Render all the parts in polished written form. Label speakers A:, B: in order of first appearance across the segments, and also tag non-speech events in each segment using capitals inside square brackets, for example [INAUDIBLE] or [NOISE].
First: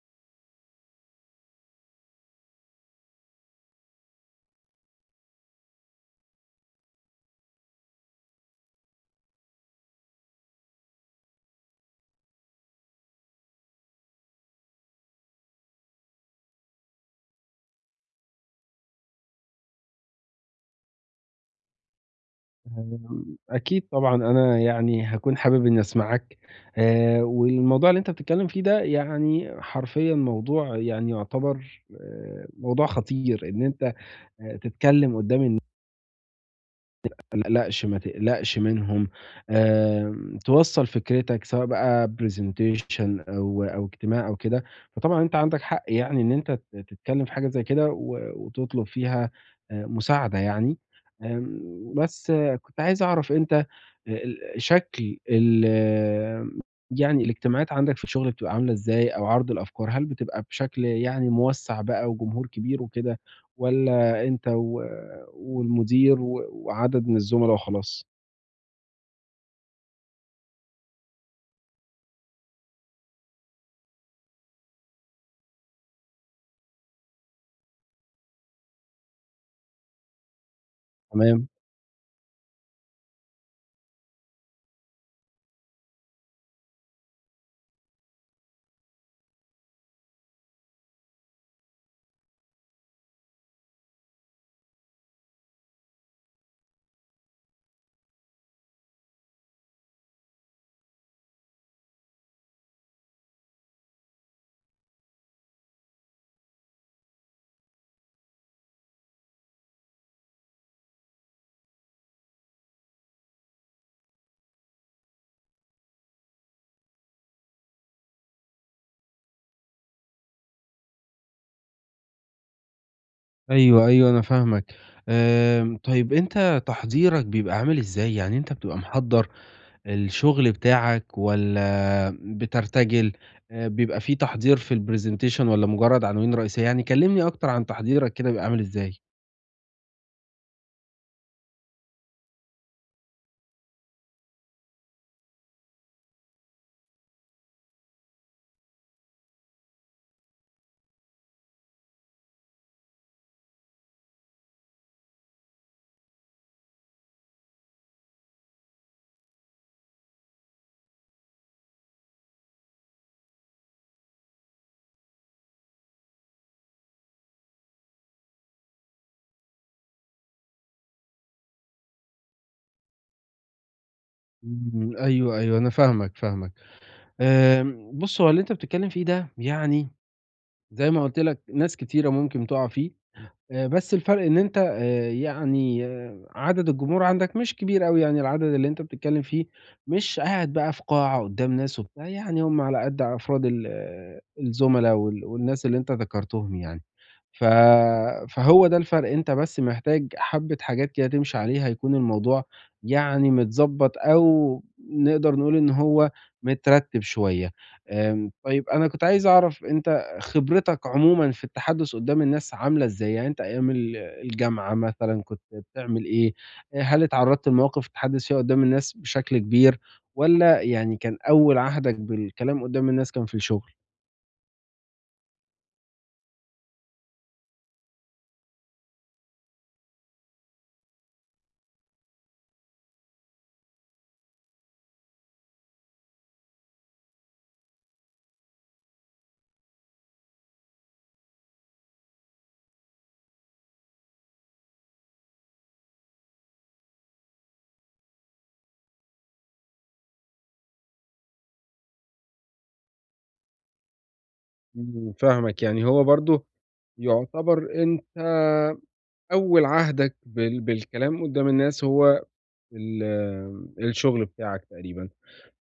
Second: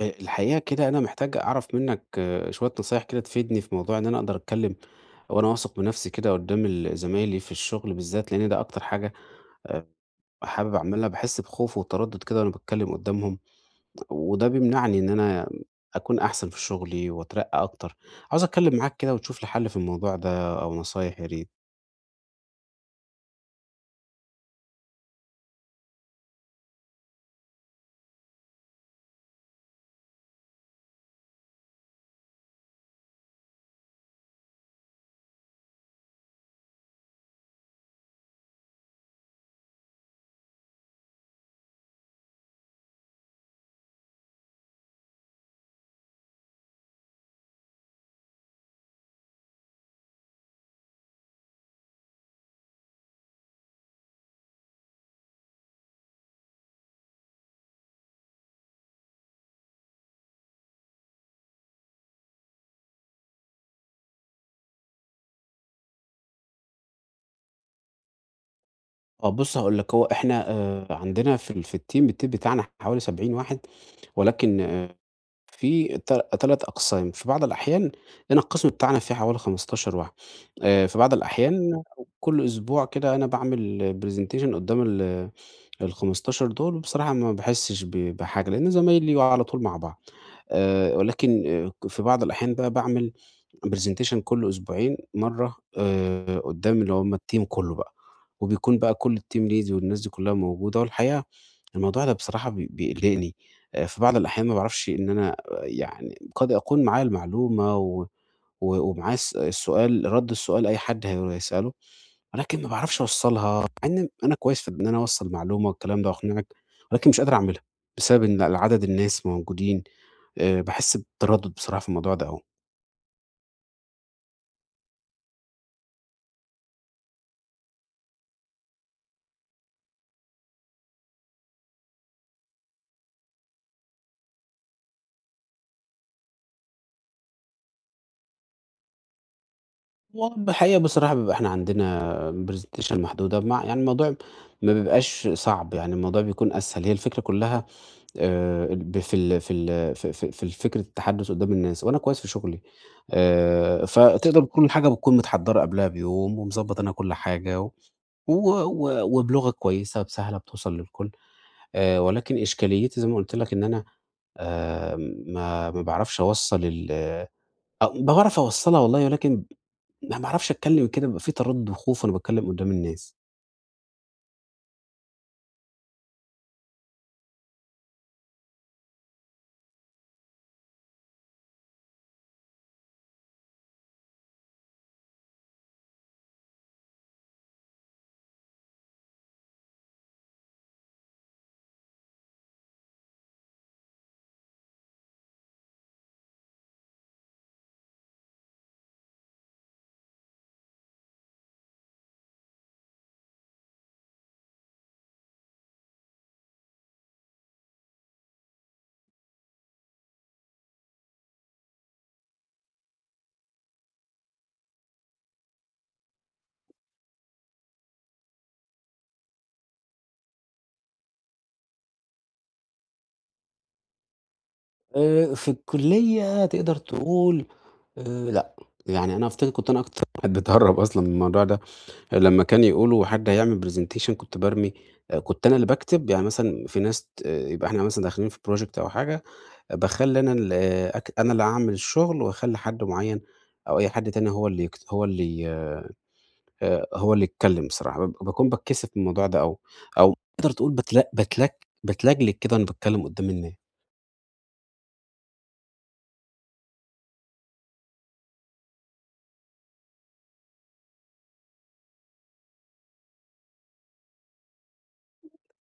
A: الحقيقة كده أنا محتاج أعرف منّك آه، شوية نصايح كده تفيدني في موضوع إن أنا أقدر أتكلّم وأنا واثق من نفسي كده قدّام ال زمايلي في الشغل بالذات، لإن ده أكتر حاجة آآ حابب أعملها، باحس بخوف وتردُّد كده وأنا باتكلّم قدّامهم، وده بيمنعني إن أنا أكون أحسن في شغلي وأترقّى أكتر. عاوز أتكلّم معاك كده وتشوف لي حَل في الموضوع ده أو نصايح يا ريت.
B: أكيد طبعًا أنا يعني هاكون حابب إني أسمعك. والموضوع اللي أنت بتتكلم فيه ده يعني حرفيًا موضوع يعني يعتبر موضوع خطير، إن أنت تتكلم قدّام ما تقلقش، ما تقلقش منهم. توصّل فكرتك سواء بقى presentation أو اجتماع أو كده. فطبعًا أنت عندك حق يعني إن أنت تتكلّم في حاجة زي كده وتطلب فيها مساعدة يعني. آمم، بس آه، كنت عايز أعرف أنت ال شكل ال يعني الاجتماعات عندك في الشغل بتبقى عاملة إزاي أو عرض الأفكار؟ هل بتبقى بشكل يعني موسّع بقى وجمهور كبير وكده، والّا أنت و والمدير وعدد من الزملا وخلاص؟
A: آه بُص هاقول لك، هو إحنا عندنا في ال في الteam بتاعنا حوالي 70 واحد، ولكن آه، في تل 3 أقسام. في بعض الأحيان أنا القسم بتاعنا فيه حوالي 15 واحد. في بعض
B: تمام.
A: الأحيان كل أسبوع كده أنا باعمل presentation قدّام ال ال15 دول، وبصراحة ما باحسش بحاجة، لأن زمايلي على طول مع بعض. ولكن ك في بعض الأحيان بقى باعمل presentation كل أسبوعين مرّة قدّام اللي هم الteam كُلّه بقى، وبيكون بقى كل الteam lead والناس دي كُلّها موجودة. والحقيقة الموضوع ده بصراحة بيقلقني. في بعض الأحيان ما باعرفش إن أنا آه، يعني قد أكون معايا المعلومة و و ومعايا السؤال رَد السؤال أي حد هيسأله، ولكن ما باعرفش أوصّلها، مع إن أنا كويس في إن أنا أوصّل معلومة والكلام ده وأقنعك، ولكن مش قادر أعملها، بسبب إن عدد الناس موجودين. باحس بتردُّد بصراحة في الموضوع ده أوي.
B: أيوه، أيوه أنا فاهمك. طيب أنت تحضيرك بيبقى عامل إزاي؟ يعني أنت بتبقى محضّر الشغل بتاعك والّا بترتجل؟ بيبقى في تحضير في الpresentation والّا مجرد عناوين رئيسية؟ يعني كلمني أكتر عن تحضيرك كده بيبقى عامل إزاي؟
A: هو الحقيقة بصراحة بيبقى إحنا عندنا presentation محدودة مع يعني الموضوع ما بيبقاش صعب، يعني الموضوع بيكون أسهل. هي الفكرة كلّها ب في ال في ال في في في فكرة التحدُّث قدّام الناس وأنا كويس في شُغلي. فتقدر كل حاجة بتكون متحضّرة قبلها بيوم ومضبّط أنا كل حاجة و و وبلغة كويسة سهلة بتوصل للكل. ولكن إشكاليتي زي ما قُلت لك إن أنا آآ ما باعرفش أوصّل ال آه، باعرف أوصّلها والله، ولكن ما باعرفش أتكلّم كده، بيبقى في تردُّد وخوف وأنا باتكلّم قدّام الناس.
B: إمم، أيوه، أيوه أنا فاهمك. بُص هو اللي أنت بتتكلّم فيه ده يعني زي ما قُلت لك ناس كتيرة ممكن تُقع فيه. بس الفرق إن أنت عدد الجمهور عندك مش كبير أوي، يعني العدد اللي أنت بتتكلّم فيه مش قاعد بقى في قاعة قدّام ناس وبتاع، يعني هم على قد أفراد الزُملا والناس اللي أنت ذكرتهم يعني. ف فهو ده الفرق. أنت بس محتاج حبّة حاجات كده تمشي عليها يكون الموضوع يعني متضبّط، أو نقدر نقول إن هو مترتّب شوية. طيب أنا كنت عايز أعرف أنت خبرتك عمومًا في التحدث قدّام الناس عاملة إزاي؟ يعني أنت أيام الجامعة مثلًا كنت بتعمل إيه؟ هل اتعرّضت لمواقف تتحدث فيها قدّام الناس بشكل كبير، والّا يعني كان أول عهدك بالكلام قدّام الناس كان في الشغل؟
A: في الكُلّية تقدر تقول لأ، يعني أنا أفتكر كنت أنا أكتر [LAUGHS] واحد باتهرّب أصلًا من الموضوع ده. لمّا كان يقولوا حد هيعمل presentation كنت بارمي كنت أنا اللي باكتب، يعني مثلًا في ناس يبقى إحنا مثلًا داخلين في project أو حاجة، باخلّي أنا ال آه، أنا اللي أعمل الشغل وأخلّي حد معيّن أو أي حد تاني هو اللي يكت هو اللي ي هو اللي يتكلّم بصراحة، باكون باتكسف من الموضوع ده أو أو تقدر تقول باتلجلج كده وأنا باتكلّم قدّام الناس.
B: إمم، فاهمك. يعني هو برضه يُعتبر أنت أول عهدك بالكلام قدّام الناس هو ال الشغل بتاعك تقريبًا.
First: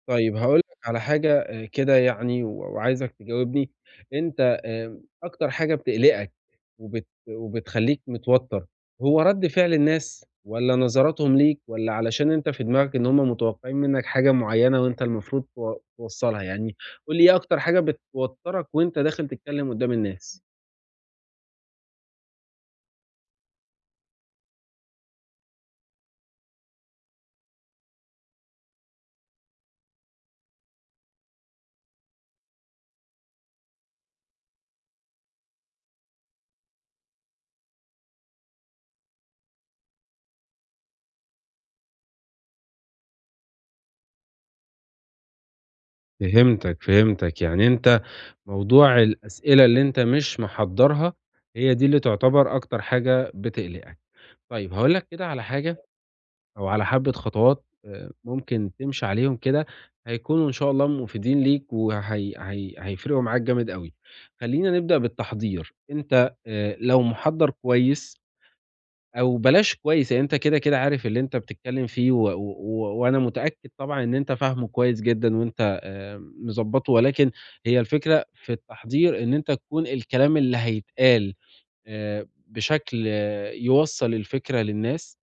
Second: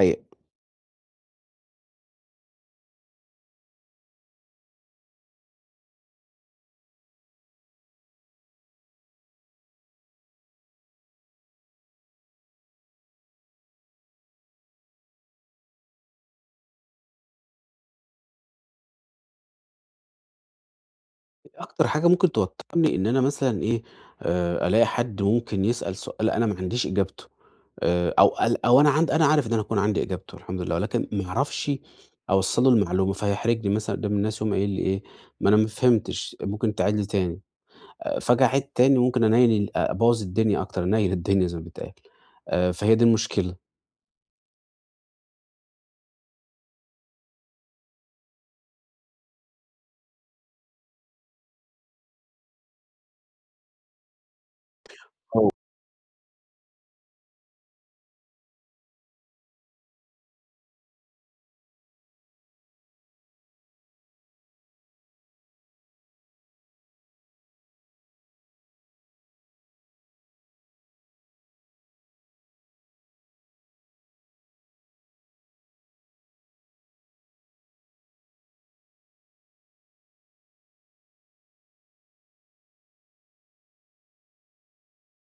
A: أي
B: طيب هاقول لك على حاجة كده يعني وعايزك تجاوبني. أنت أكتر حاجة بتقلقك وبتخلّيك متوتر، هو رَد فعل الناس والّا نظراتهم ليك والّا علشان أنت في دماغك إن هم متوقعين منّك حاجة معيّنة وأنت المفروض توصّلها؟ يعني قُل لي إيه أكتر حاجة بتوتّرك وأنت داخل تتكلّم قدّام الناس؟
A: أكتر حاجة ممكن توتّرني إن أنا مثلًا إيه، ألاقي حد ممكن يسأل سؤال أنا ما عنديش إجابته. أو ال أو أنا عند أنا عارف إن أنا هاكون عندي إجابته الحمد لله، ولكن ما أعرفش أوصّل له المعلومة، فهيحرجني مثلًا قدّام الناس يقوم قايل لي إيه، ما أنا ما فهمتش، ممكن تعيد لي تاني. فاجي أعيد تاني ممكن أنيّل ال أبوّظ الدنيا أكتر، أنيّل الدنيا زي ما بيتقال. فهي دي المشكلة.
B: فهمتك، فهمتك. يعني أنت موضوع الأسئلة اللي أنت مش محضّرها، هي دي اللي تعتبر أكتر حاجة بتقلقك. طيب هاقول لك كده على حاجة أو على حبة خطوات ممكن تمشي عليهم كده، هيكونوا إن شاء الله مفيدين ليك وهي هيفرقوا معاك جامد أوي. خلّينا نبدأ بالتحضير. أنت لو محضّر كويس أو بلاش كويس، يعني أنت كده، كده عارف اللي أنت بتتكلّم فيه وأنا متأكد طبعًا إن أنت فاهمه كويس جدًا وأنت مضبّطه، ولكن هي الفكرة في التحضير إن أنت تكون الكلام اللي هيتقال بشكل يوصّل الفكرة للناس.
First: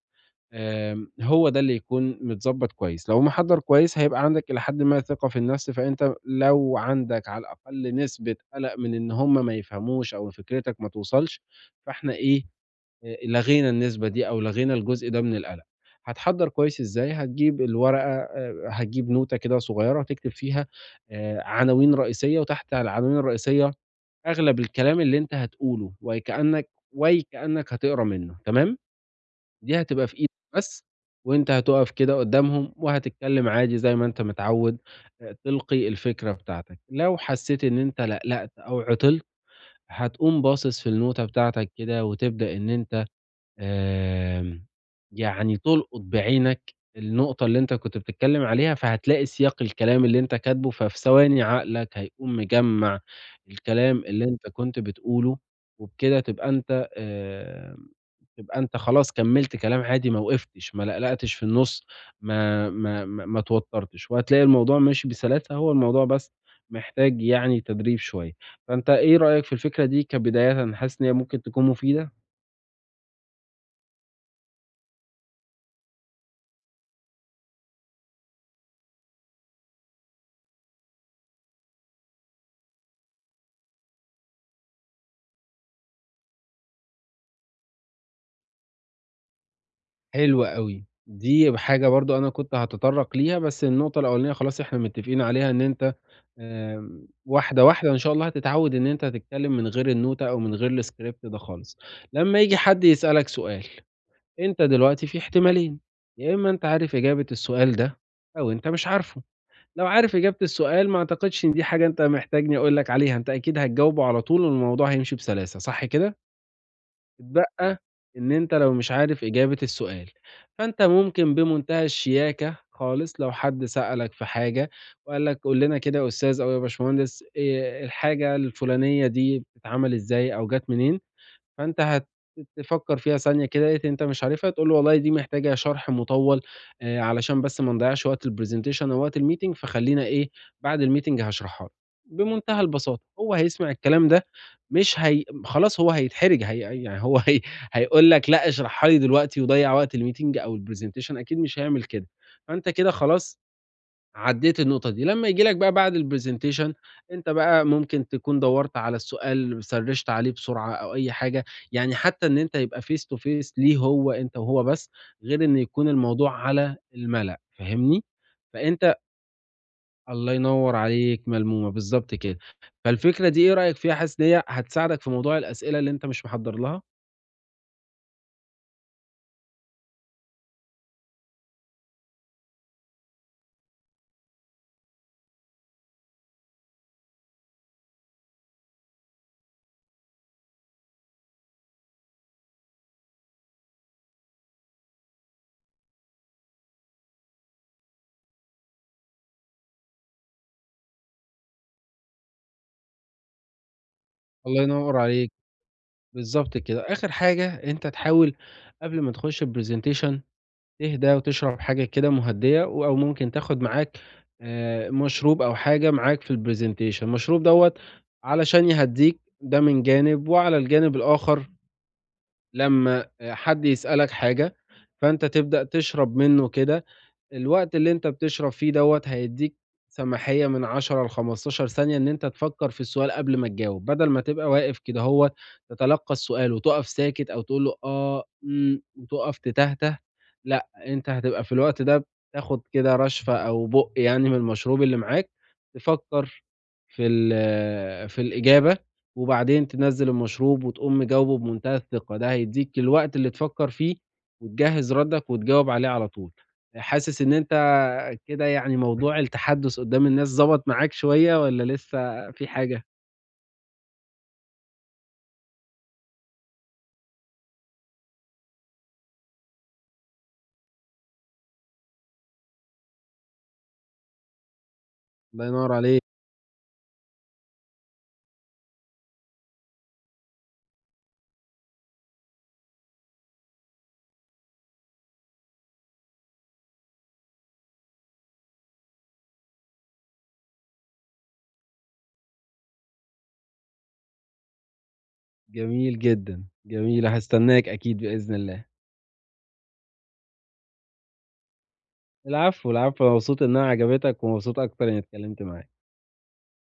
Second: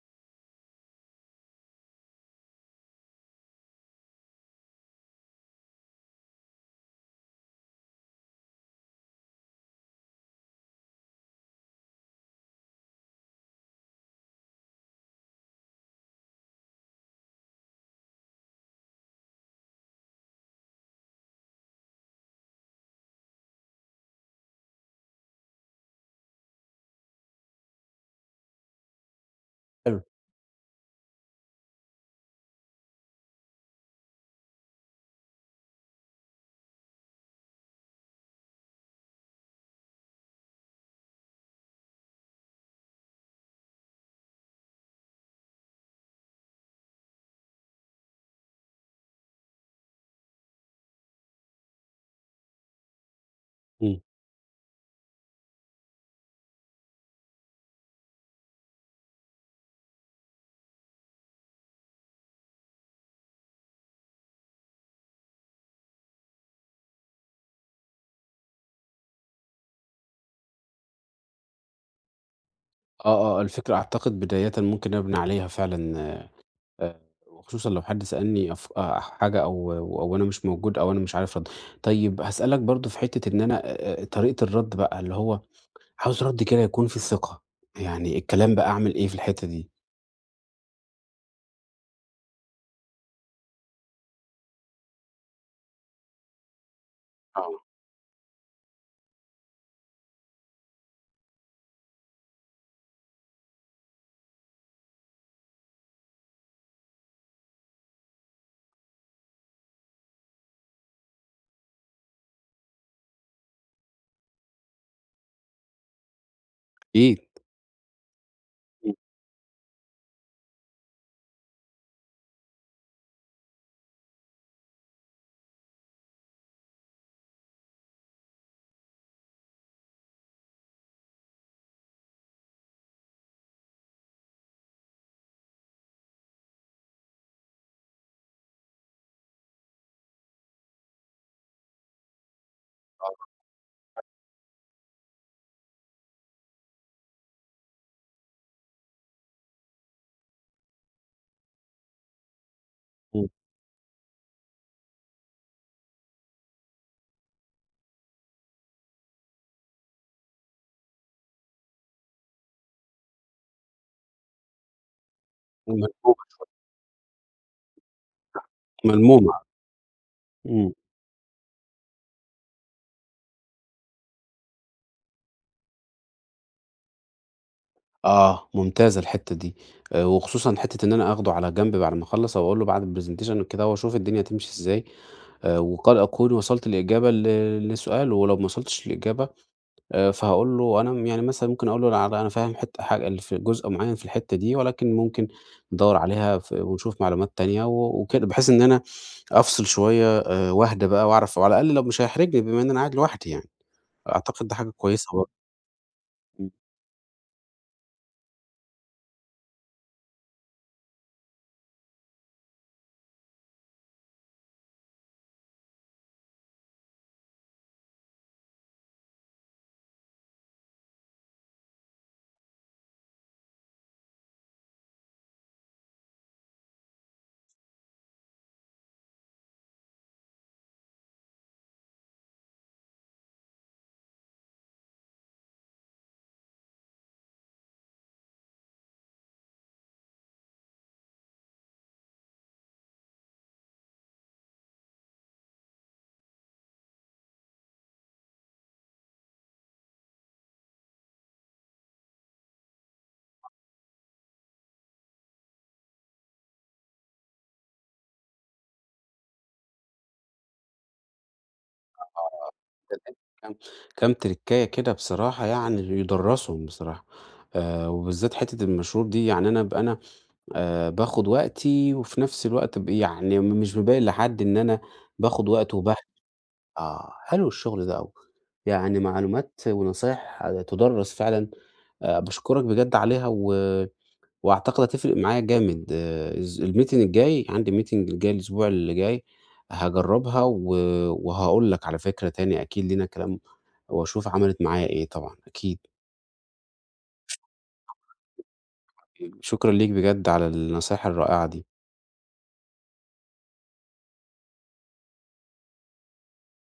B: هو ده اللي يكون متضبّط كويس. لو محضّر كويس هيبقى عندك إلى حدٍ ما ثقة في النفس، فأنت لو عندك على الأقل نسبة قلق من إن هُم ما يفهموش أو فكرتك ما توصلش، فإحنا إيه، لغينا النسبة دي أو لغينا الجزء ده من القلق. هتحضّر كويس إزاي؟ هتجيب الورقة، هتجيب نوتة كده صغيّرة تكتب فيها عناوين رئيسية، وتحت العناوين الرئيسية أغلب الكلام اللي أنت هتقوله ويكأنك هتقرا منه، تمام؟ دي
A: حلو.
B: هتبقى في إيدك بس، وأنت هتُقف كده قدّامهم وهتتكلّم عادي زي ما أنت متعوّد، تلقي الفكرة بتاعتك. لو حسّيت إن أنت لألأت أو عطلت، هتقوم باصص في النوتة بتاعتك كده، وتبدأ إن أنت آمم، يعني تلقط بعينك النقطة اللي أنت كنت بتتكلّم عليها، فهتلاقي سياق الكلام اللي أنت كاتبه، ففي ثواني عقلك هيقوم مجمّع الكلام
A: إمم.
B: اللي أنت كنت بتقوله، وبكده تبقى أنت يبقى أنت خلاص كمّلت كلام عادي، ما وقفتش، ما لقلقتش في النُص، ما اتوتّرتش، وهتلاقي الموضوع ماشي بسلاسة. هو الموضوع بس محتاج يعني تدريب شوية. فأنت إيه رأيك في الفكرة دي كبدايةً، حاسس إن هي ممكن تكون مفيدة؟
A: آه، آه، الفكرة أعتقد بدايةً ممكن أبني عليها فعلًا. آآ، وخصوصًا لو حد سألني أف حاجة أو أو أنا مش موجود أو أنا مش عارف أرد. طيب هاسألك برضه في حتة إن أنا طريقة الرد بقى اللي هو عاوز رد كده يكون فيه ثقة، يعني الكلام بقى أعمل إيه في الحتة دي؟
B: حلو أوي. دي حاجة برضه أنا كنت هاتطرّق ليها، بس النقطة الأولانية خلاص إحنا متّفقين عليها إن أنت
A: آه،
B: واحدة، واحدة إن شاء الله هتتعوّد إن أنت هتتكلّم من غير النوتة أو من غير الscript ده خالص. لمّا ييجي حد يسألك سؤال، أنت دلوقتي في احتمالين: يا إما أنت عارف إجابة السؤال ده أو أنت مش عارفه. لو عارف إجابة السؤال ما أعتقدش إن دي حاجة أنت محتاجني أقول لك عليها، أنت أكيد هتجاوبه على طول والموضوع هيمشي بسلاسة صح كده؟
A: أكيد،
B: اتبقى إن أنت لو مش
A: إمم،
B: عارف إجابة السؤال، فأنت ممكن بمنتهى الشياكة خالص لو حد سألك في حاجة وقال لك قُل لنا كده يا أستاذ أو يا باشمهندس، الحاجة الفلانية دي بتتعمل إزاي أو جات منين؟ فأنت هت تفكّر فيها ثانية كده، لقيت إن أنت مش عارفها، تقول له والله دي محتاجة شرح مطوّل، علشان بس ما نضيّعش وقت الpresentation أو وقت الmeeting، فخلّينا إيه، بعد الmeeting هاشرحها لك، بمنتهى البساطة.
A: آه،
B: هو هيسمع الكلام ده، مش هي خلاص هو هيتحرج، هي يعني هو [LAUGHS] هيقول لك لأ اشرحها لي دلوقتي ويضيّع وقت الmeeting أو الpresentation؟ أكيد مش هيعمل كده. فأنت كده
A: إمم،
B: خلاص عدّيت النقطة دي. لمّا ييجي لك بقى بعد الpresentation، أنت بقى ممكن تكون دوّرت على السؤال، سرّشت عليه بسرعة أو أي حاجة، يعني حتى إن أنت يبقى face to face ليه، هو أنت وهو بس، غير إن يكون
A: ملمومة،
B: الموضوع على المَلأ، فاهمني؟ فأنت
A: ملمومة،
B: الله
A: إمم،
B: ينوّر عليك، ملمومة، بالضبط كده. فالفكرة دي إيه رأيك فيها؟ حاسس إن هي هتساعدك في موضوع الأسئلة اللي أنت مش محضّر لها؟
A: آه، ممتازة الحتة دي. وخصوصًا حتة إن أنا آخده على جنب بعد ما أخلّص أو أقول له بعد الpresentation وكده واشوف الدنيا هتمشي إزاي. وقد أكون وصلت لإجابة لسؤاله، ولو ما وصلتش لإجابة فهاقول له أنا م يعني مثلًا ممكن أقول له أنا فاهم حتّة حاجة اللي في جزء معيّن في الحتّة دي، ولكن ممكن ندوّر عليها ونشوف معلومات تانية وكده، بحيث إن أنا أفصل شوية وأهدى بقى وأعرف وعلى الأقل لو مش هيحرجني بما إن أنا قاعد لوحدي يعني، أعتقد ده
B: الله
A: حاجة
B: ينوّر
A: كويسة
B: عليك،
A: برضه. إمم.
B: بالضبط كده. آخر حاجة أنت تحاول قبل ما تخش الpresentation تهدى وتشرب حاجة كده مهدية، و أو ممكن تاخد معاك مشروب أو حاجة معاك في الpresentation. المشروب دوّة علشان يهدّيك، ده من جانب، وعلى الجانب الآخر لمّا حد يسألك حاجة، فأنت تبدأ تشرب منّه كده. الوقت اللي أنت بتشرب فيه دوّة هيدّيك سماحية من 10 ل15 ثانية إن أنت تفكّر في السؤال قبل ما تجاوب، بدل ما تبقى واقف كده، هو تتلقّى السؤال وتُقف ساكت أو تقول له آه، إمم، وتُقف تتهته. لأ، أنت هتبقى في الوقت ده بتاخد كده رشفة أو بُق يعني من المشروب اللي معاك، تفكّر في الإجابة، وبعدين تنزّل المشروب وتقوم مجاوبه بمنتهى الثقة. ده هيدّيك الوقت اللي تفكّر فيه وتجهّز ردّك وتجاوب عليه على طول. حاسس إن أنت كده يعني موضوع التحدُّث قدّام الناس ضبط معاك شوية والّا لسه في حاجة؟
A: [LAUGHS] كام كام ترِكّاية كده بصراحة يعني يدرّسهم بصراحة. وبالذات حتّة المشروب دي، يعني أنا باخُد وقتي وفي نفس الوقت يعني مش مبيّن لحد إن أنا
B: الله
A: باخُد
B: ينوّر
A: وقت وباه
B: عليك،
A: آه، حلو الشغل ده أوي. يعني معلومات ونصايح تُدرّس فعلًا. باشكرك بجد عليها وأعتقد هتفرق معايا جامد. آه، الز الmeeting الجاي عندي meeting الجاي الأسبوع اللي جاي هاجرّبها وهاقول لك على فكرة، تاني أكيد لينا كلام وأشوف عملت معايا إيه طبعًا أكيد.
B: جميل جدًا، جميل، هاستناك أكيد بإذن الله.
A: شكرًا ليك بجد على النصايح الرائعة دي.
B: العفو، العفو، أنا مبسوط إنها عجبتك ومبسوط أكتر إنّي اتكلّمت معاك.